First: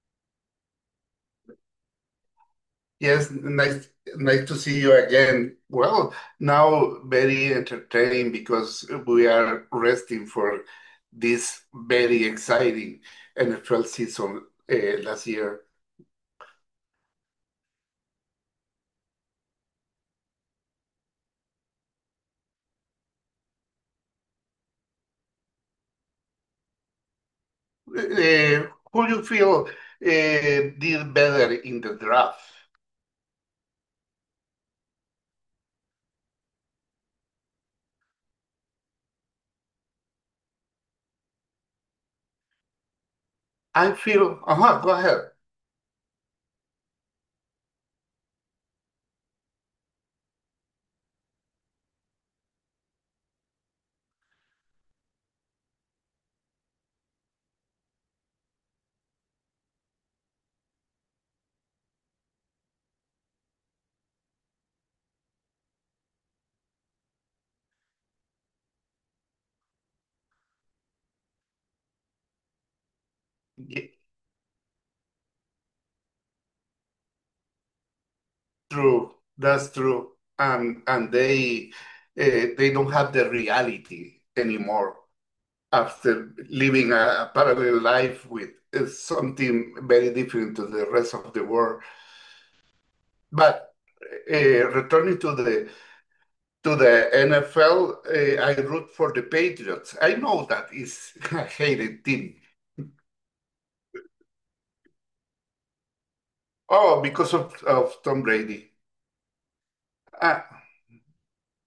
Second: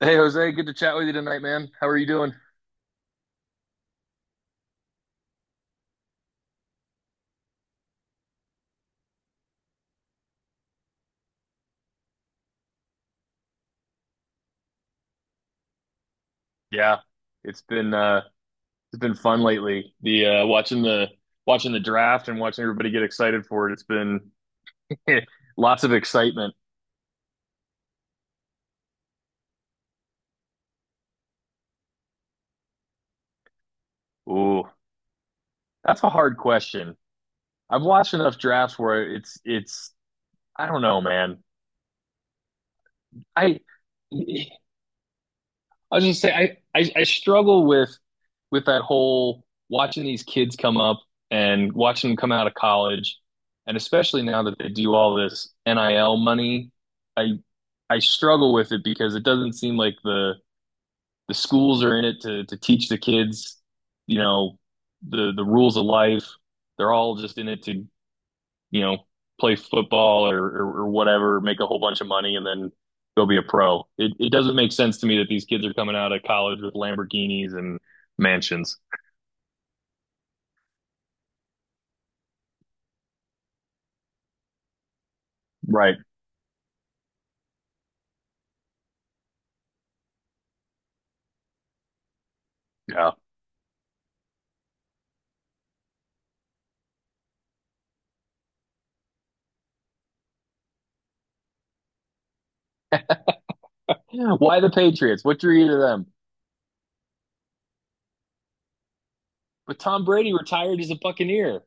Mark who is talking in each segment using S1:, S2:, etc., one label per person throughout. S1: Hey Jose, good to chat with you tonight, man. How are you doing?
S2: Yes, nice to see you again. Well, now very entertaining because we are resting for this very exciting NFL season last year.
S1: Yeah, it's been uh it's been fun lately. The watching the draft and watching everybody get excited for it. It's been lots of excitement.
S2: Uh, who do you feel did better in the draft?
S1: Ooh, that's a hard question. I've watched enough drafts where it's I don't know, man. I
S2: I feel, go ahead.
S1: I was just saying, I struggle with that whole watching these kids come up and watching them come out of college, and especially now that they do all this NIL money, I I struggle with it because it doesn't seem like the schools are in it to teach the kids, you know, the rules of life. They're all just in it to you know, play football or whatever, make a whole bunch of money, and then go be a pro. It doesn't make sense to me that these kids are coming out of college with Lamborghinis and mansions.
S2: True, that's true. And they, they don't have the reality anymore
S1: Right.
S2: after living a parallel life with, something very different to the rest of the world.
S1: Yeah.
S2: But returning to the NFL, I root for the Patriots. I know that is a hated team.
S1: Yeah. Why the Patriots? What drew you to them?
S2: Oh, because of Tom Brady.
S1: But Tom Brady
S2: Ah,
S1: retired as a Buccaneer.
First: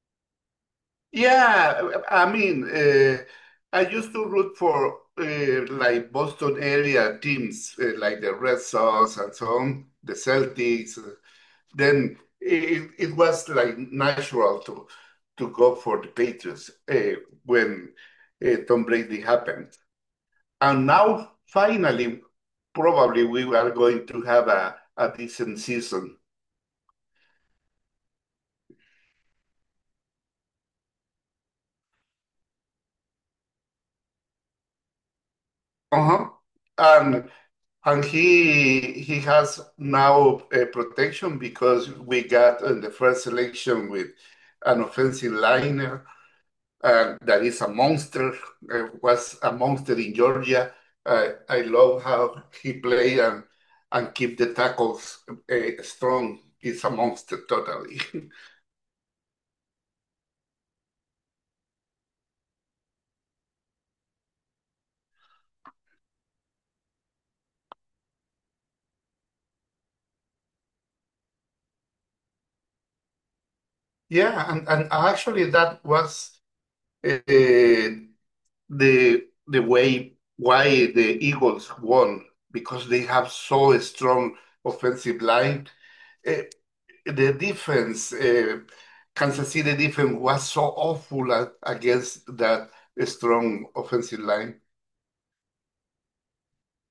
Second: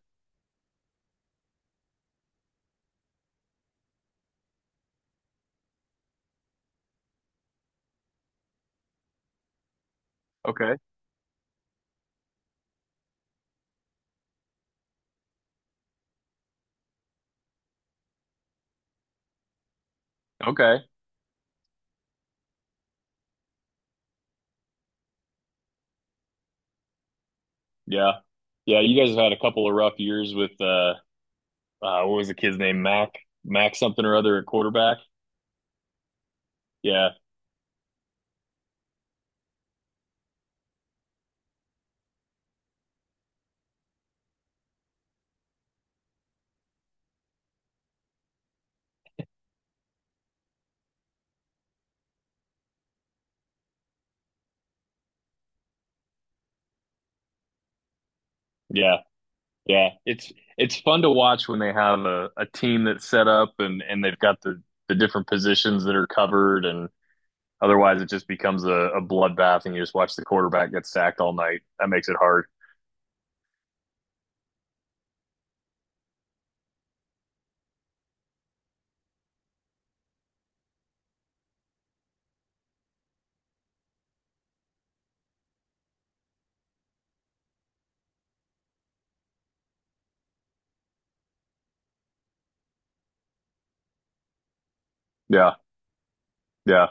S2: yeah, I mean, I used to root for like Boston area teams, like the Red Sox and so on, the
S1: Okay.
S2: Celtics. Then it was like natural to go for the Patriots, when Tom Brady happened.
S1: Okay.
S2: And now finally, probably we are going to have a decent season.
S1: Yeah. Yeah. You guys have had a couple of rough years with, what was the kid's name? Mac something or other at quarterback.
S2: Uh-huh.
S1: Yeah.
S2: And And he has now, protection because we got in the first selection with an offensive liner that is a monster, was a monster in Georgia. I love how he played and keep the tackles, strong. He's a monster, totally.
S1: Yeah. Yeah, it's fun to watch when they have a team that's set up and they've got the different positions that are covered and otherwise it just becomes a bloodbath and you just watch the quarterback get sacked all night. That makes it hard.
S2: Yeah, and actually that was, uh, the way why the Eagles won because they have so a strong offensive line. Eh, the defense, Kansas City defense was so awful against that strong offensive line.
S1: Yeah, yeah.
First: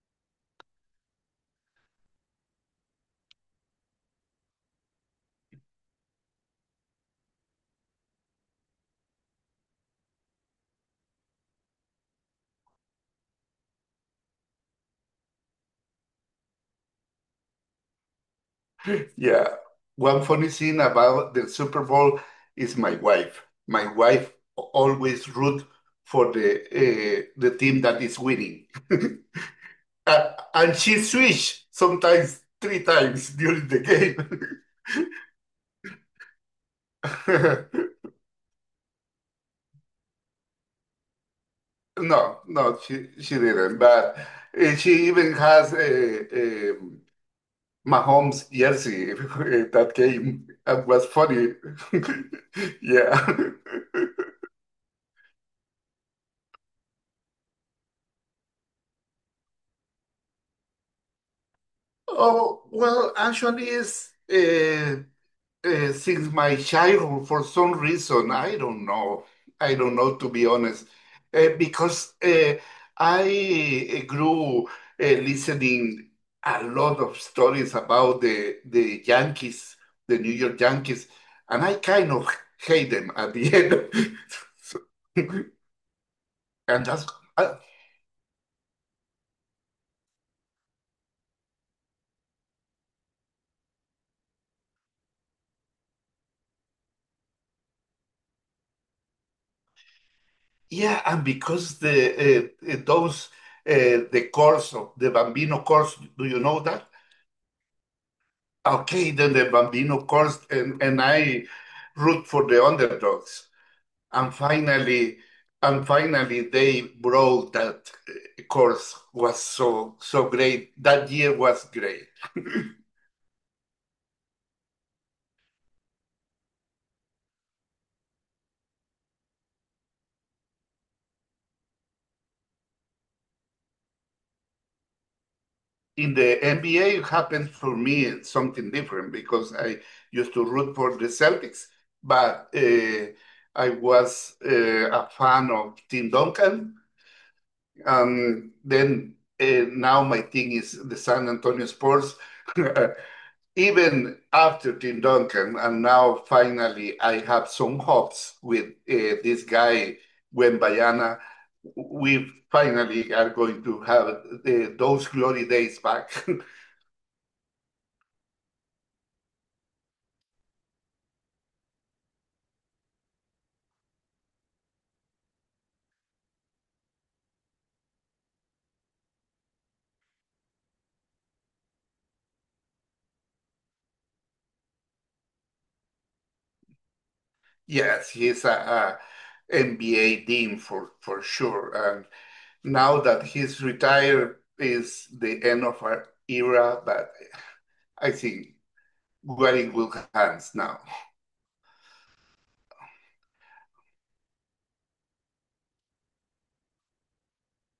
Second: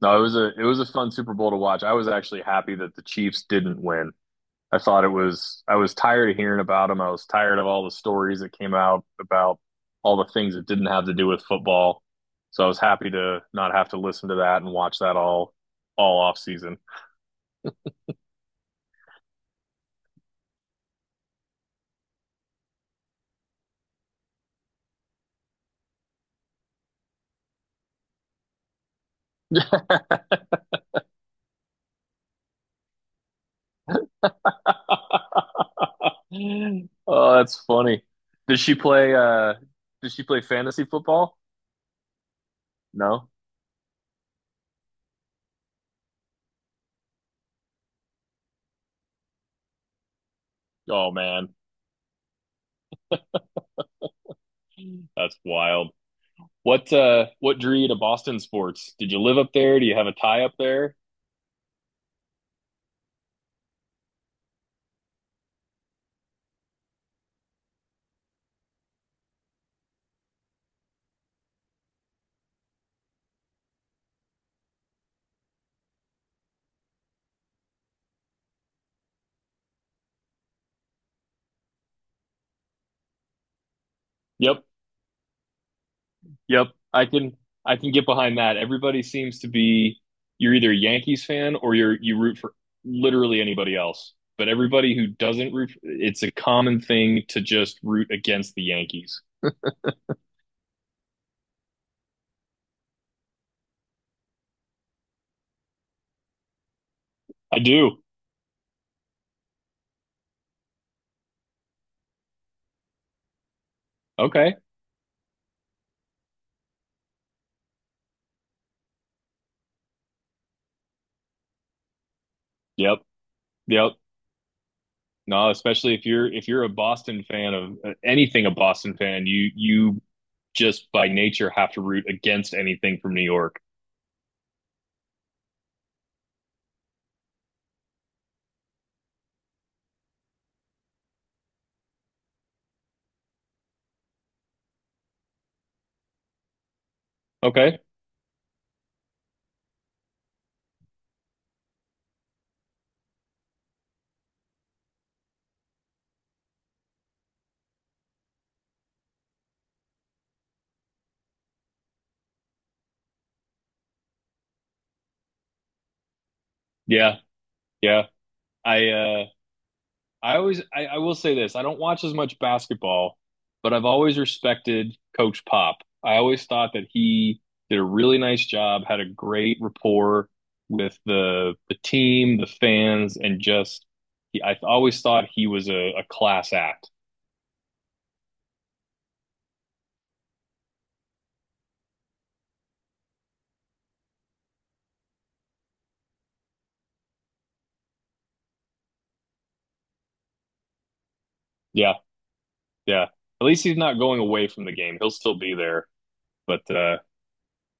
S1: No, it was a fun Super Bowl to watch. I was actually happy that the Chiefs didn't win. I thought it was. I was tired of hearing about him. I was tired of all the stories that came out about all the things that didn't have to do with football. So I was happy to not have to listen to that and watch that all off season.
S2: Yeah. One funny thing about the Super Bowl is my wife. My wife always root for the, the team that is winning. And she switch sometimes three times during the game.
S1: Oh, that's funny. Did she play uh did she play fantasy football?
S2: No, no, she
S1: No.
S2: she didn't. But she even has a Mahomes jersey that came and was
S1: Oh
S2: funny.
S1: man.
S2: Yeah.
S1: That's wild. What drew you to Boston sports? Did you live up there? Do you have a tie up there?
S2: Oh, well, actually, it's uh, since my childhood, for some reason, I don't know. I don't know, to be honest, because I eh, grew, listening a lot of stories about the Yankees, the New York Yankees, and I kind of hate them at the end.
S1: Yep.
S2: So,
S1: Yep,
S2: and that's uh,
S1: I can get behind that. Everybody seems to be you're either a Yankees fan or you root for literally anybody else. But everybody who doesn't root, it's a common thing to just root against the Yankees.
S2: yeah, and because the those, the course of the Bambino course, do you know that?
S1: I do.
S2: Okay, then the Bambino, of course, and I root for the underdogs. And
S1: Okay.
S2: finally, and finally, they brought that, course was so so great. That year was great.
S1: Yep. Yep. No, especially if you're a Boston fan of anything, a Boston fan, you just by nature have to root against anything from New York.
S2: In the NBA, it happened for me something different because I used to root for the Celtics, but I was, a fan of Tim Duncan.
S1: Okay.
S2: And then, now my thing is the San Antonio Spurs. Even after Tim Duncan, and now finally I have some hopes with, this guy, Wembayana. We finally are going to have the, those glory days back.
S1: Yeah. Yeah. I I will say this. I don't watch as much basketball, but I've always respected Coach Pop. I always thought that he did a really nice job, had a great rapport with the team, the fans, and just I always thought he was a class act.
S2: Yes, he's a, NBA dean for sure. And now that he's retired is the end of our era, but I think we're in good hands now.
S1: Yeah, yeah. At least he's not going away from the game. He'll still be there. But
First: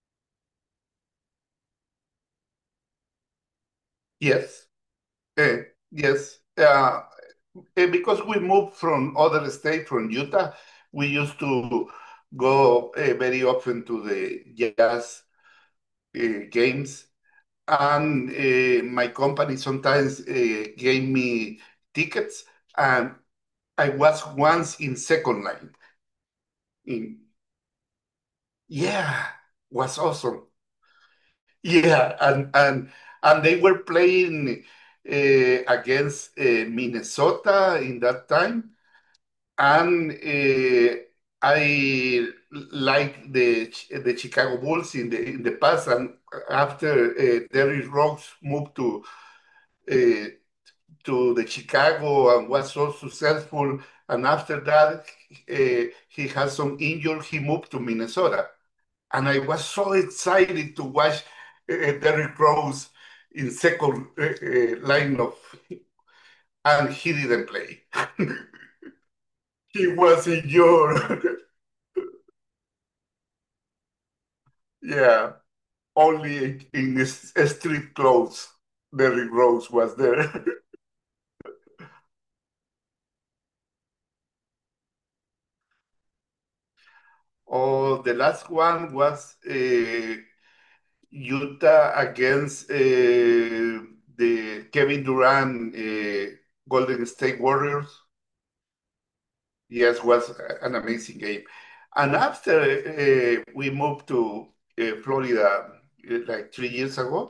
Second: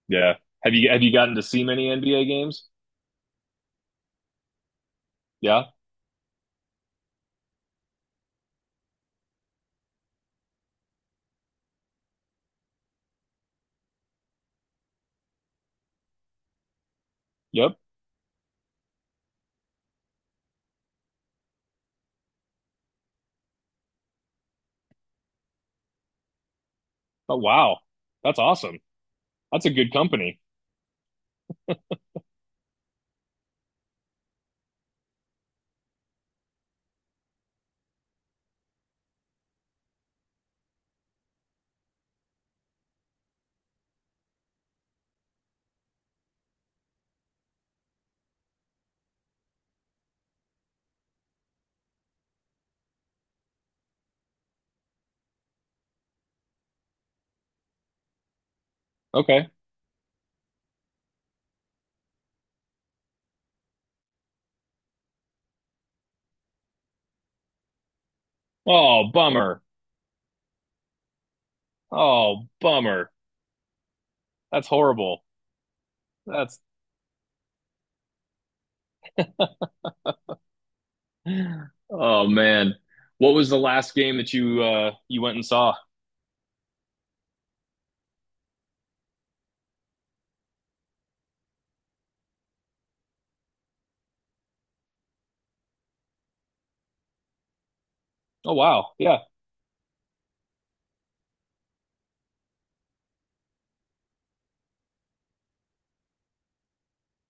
S1: yeah. Have you gotten to see many NBA games?
S2: Yes, eh,
S1: Yeah.
S2: yes. And because we moved from other state, from Utah, we used to go, very often to the jazz, games.
S1: Yep.
S2: And my company sometimes, gave me tickets. And I was once in second line. In,
S1: Oh wow. That's awesome.
S2: yeah,
S1: That's a good
S2: was
S1: company.
S2: awesome. Yeah, and they were playing, uh, against, Minnesota in that time. And I like the Chicago Bulls in the past, and after, Derrick Rose moved uh, to the Chicago and was so successful, and after that, uh, he had some injury, he moved to Minnesota, and I
S1: Okay.
S2: was so excited to watch, uh, Derrick Rose in second line of, and he didn't play.
S1: Oh, bummer.
S2: He was injured.
S1: Oh, bummer. That's horrible.
S2: Yeah.
S1: That's
S2: Only in this street clothes, Derrick Rose was there.
S1: oh man. What was the last game that you went and saw?
S2: Oh, the last one was, Utah against, the Kevin Durant, Golden State Warriors.
S1: Oh wow. Yeah.
S2: Yes, was an amazing game. And after, we moved to Florida, like 3 years ago.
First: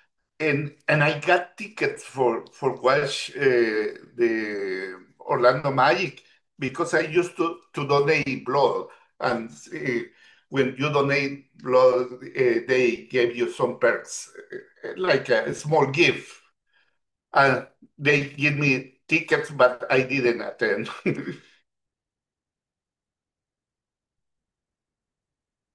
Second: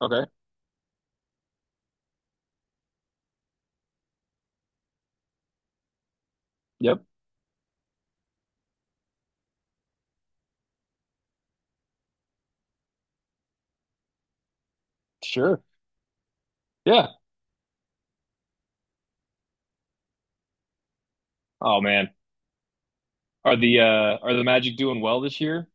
S1: Okay.
S2: And I got tickets for watch, the Orlando Magic because I
S1: Yep.
S2: used to donate blood, and when you donate blood, they gave you some perks, like a
S1: Sure.
S2: small gift,
S1: Yeah.
S2: and they give me tickets, but I didn't attend.
S1: Oh man. Are the are the Magic doing well this year?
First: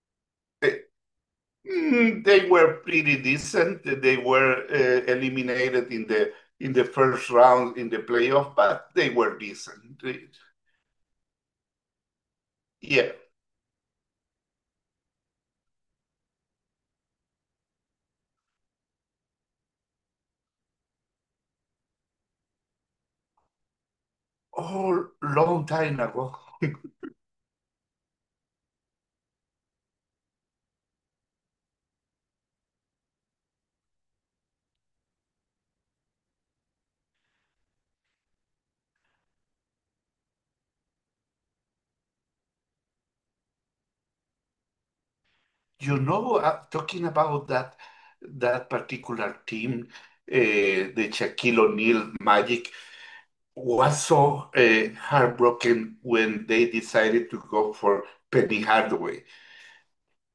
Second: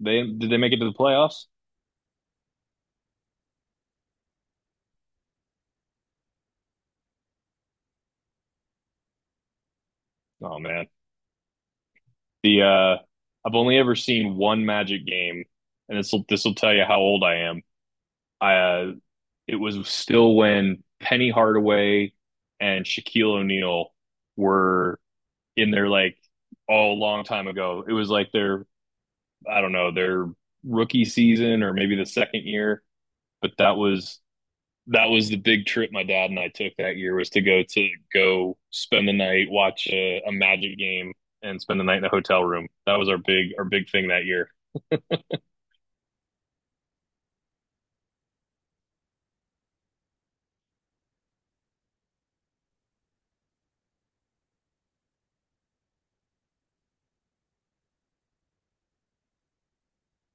S1: They Did they make it
S2: They
S1: to the playoffs?
S2: mm, they were pretty decent. They were, eliminated in the first round in the playoff, but they were decent. They,
S1: Oh man. The
S2: yeah,
S1: I've only ever seen one Magic game, and this will tell you how old I am. I it was still when Penny Hardaway and Shaquille O'Neal were
S2: all long
S1: in their
S2: time
S1: like
S2: ago.
S1: oh long time ago. It was like their I don't know their rookie season or maybe the second year. But that was the big trip my dad and I took that year was to go spend the night, watch a Magic game, and spend the night in a hotel room. That was our big thing that year.
S2: You know, talking about that particular team, the Shaquille O'Neal Magic was so, heartbroken when they decided to go for Penny Hardaway.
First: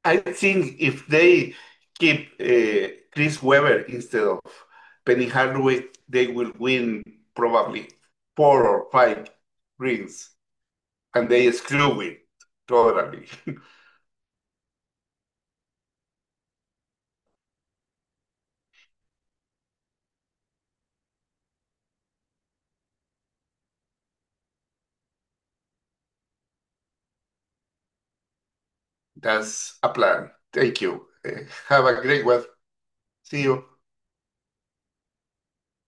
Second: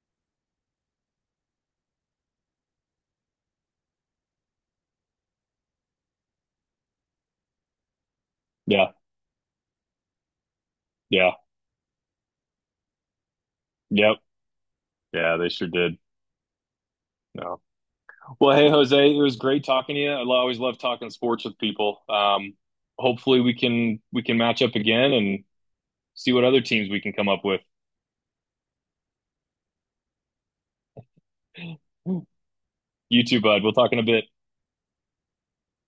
S2: I think if they keep, Chris Webber instead of Penny Hardaway, they will win probably four
S1: Yeah,
S2: or five rings, and
S1: yeah,
S2: they screw it totally.
S1: yep, yeah. They sure did. No. Well, hey Jose, it was great talking to you. I always love talking sports with people. Hopefully we can match up again and see what other teams we can come up with.
S2: That's a plan. Thank you. Have a great one.
S1: You too,
S2: See
S1: bud.
S2: you.
S1: We'll talk in a bit.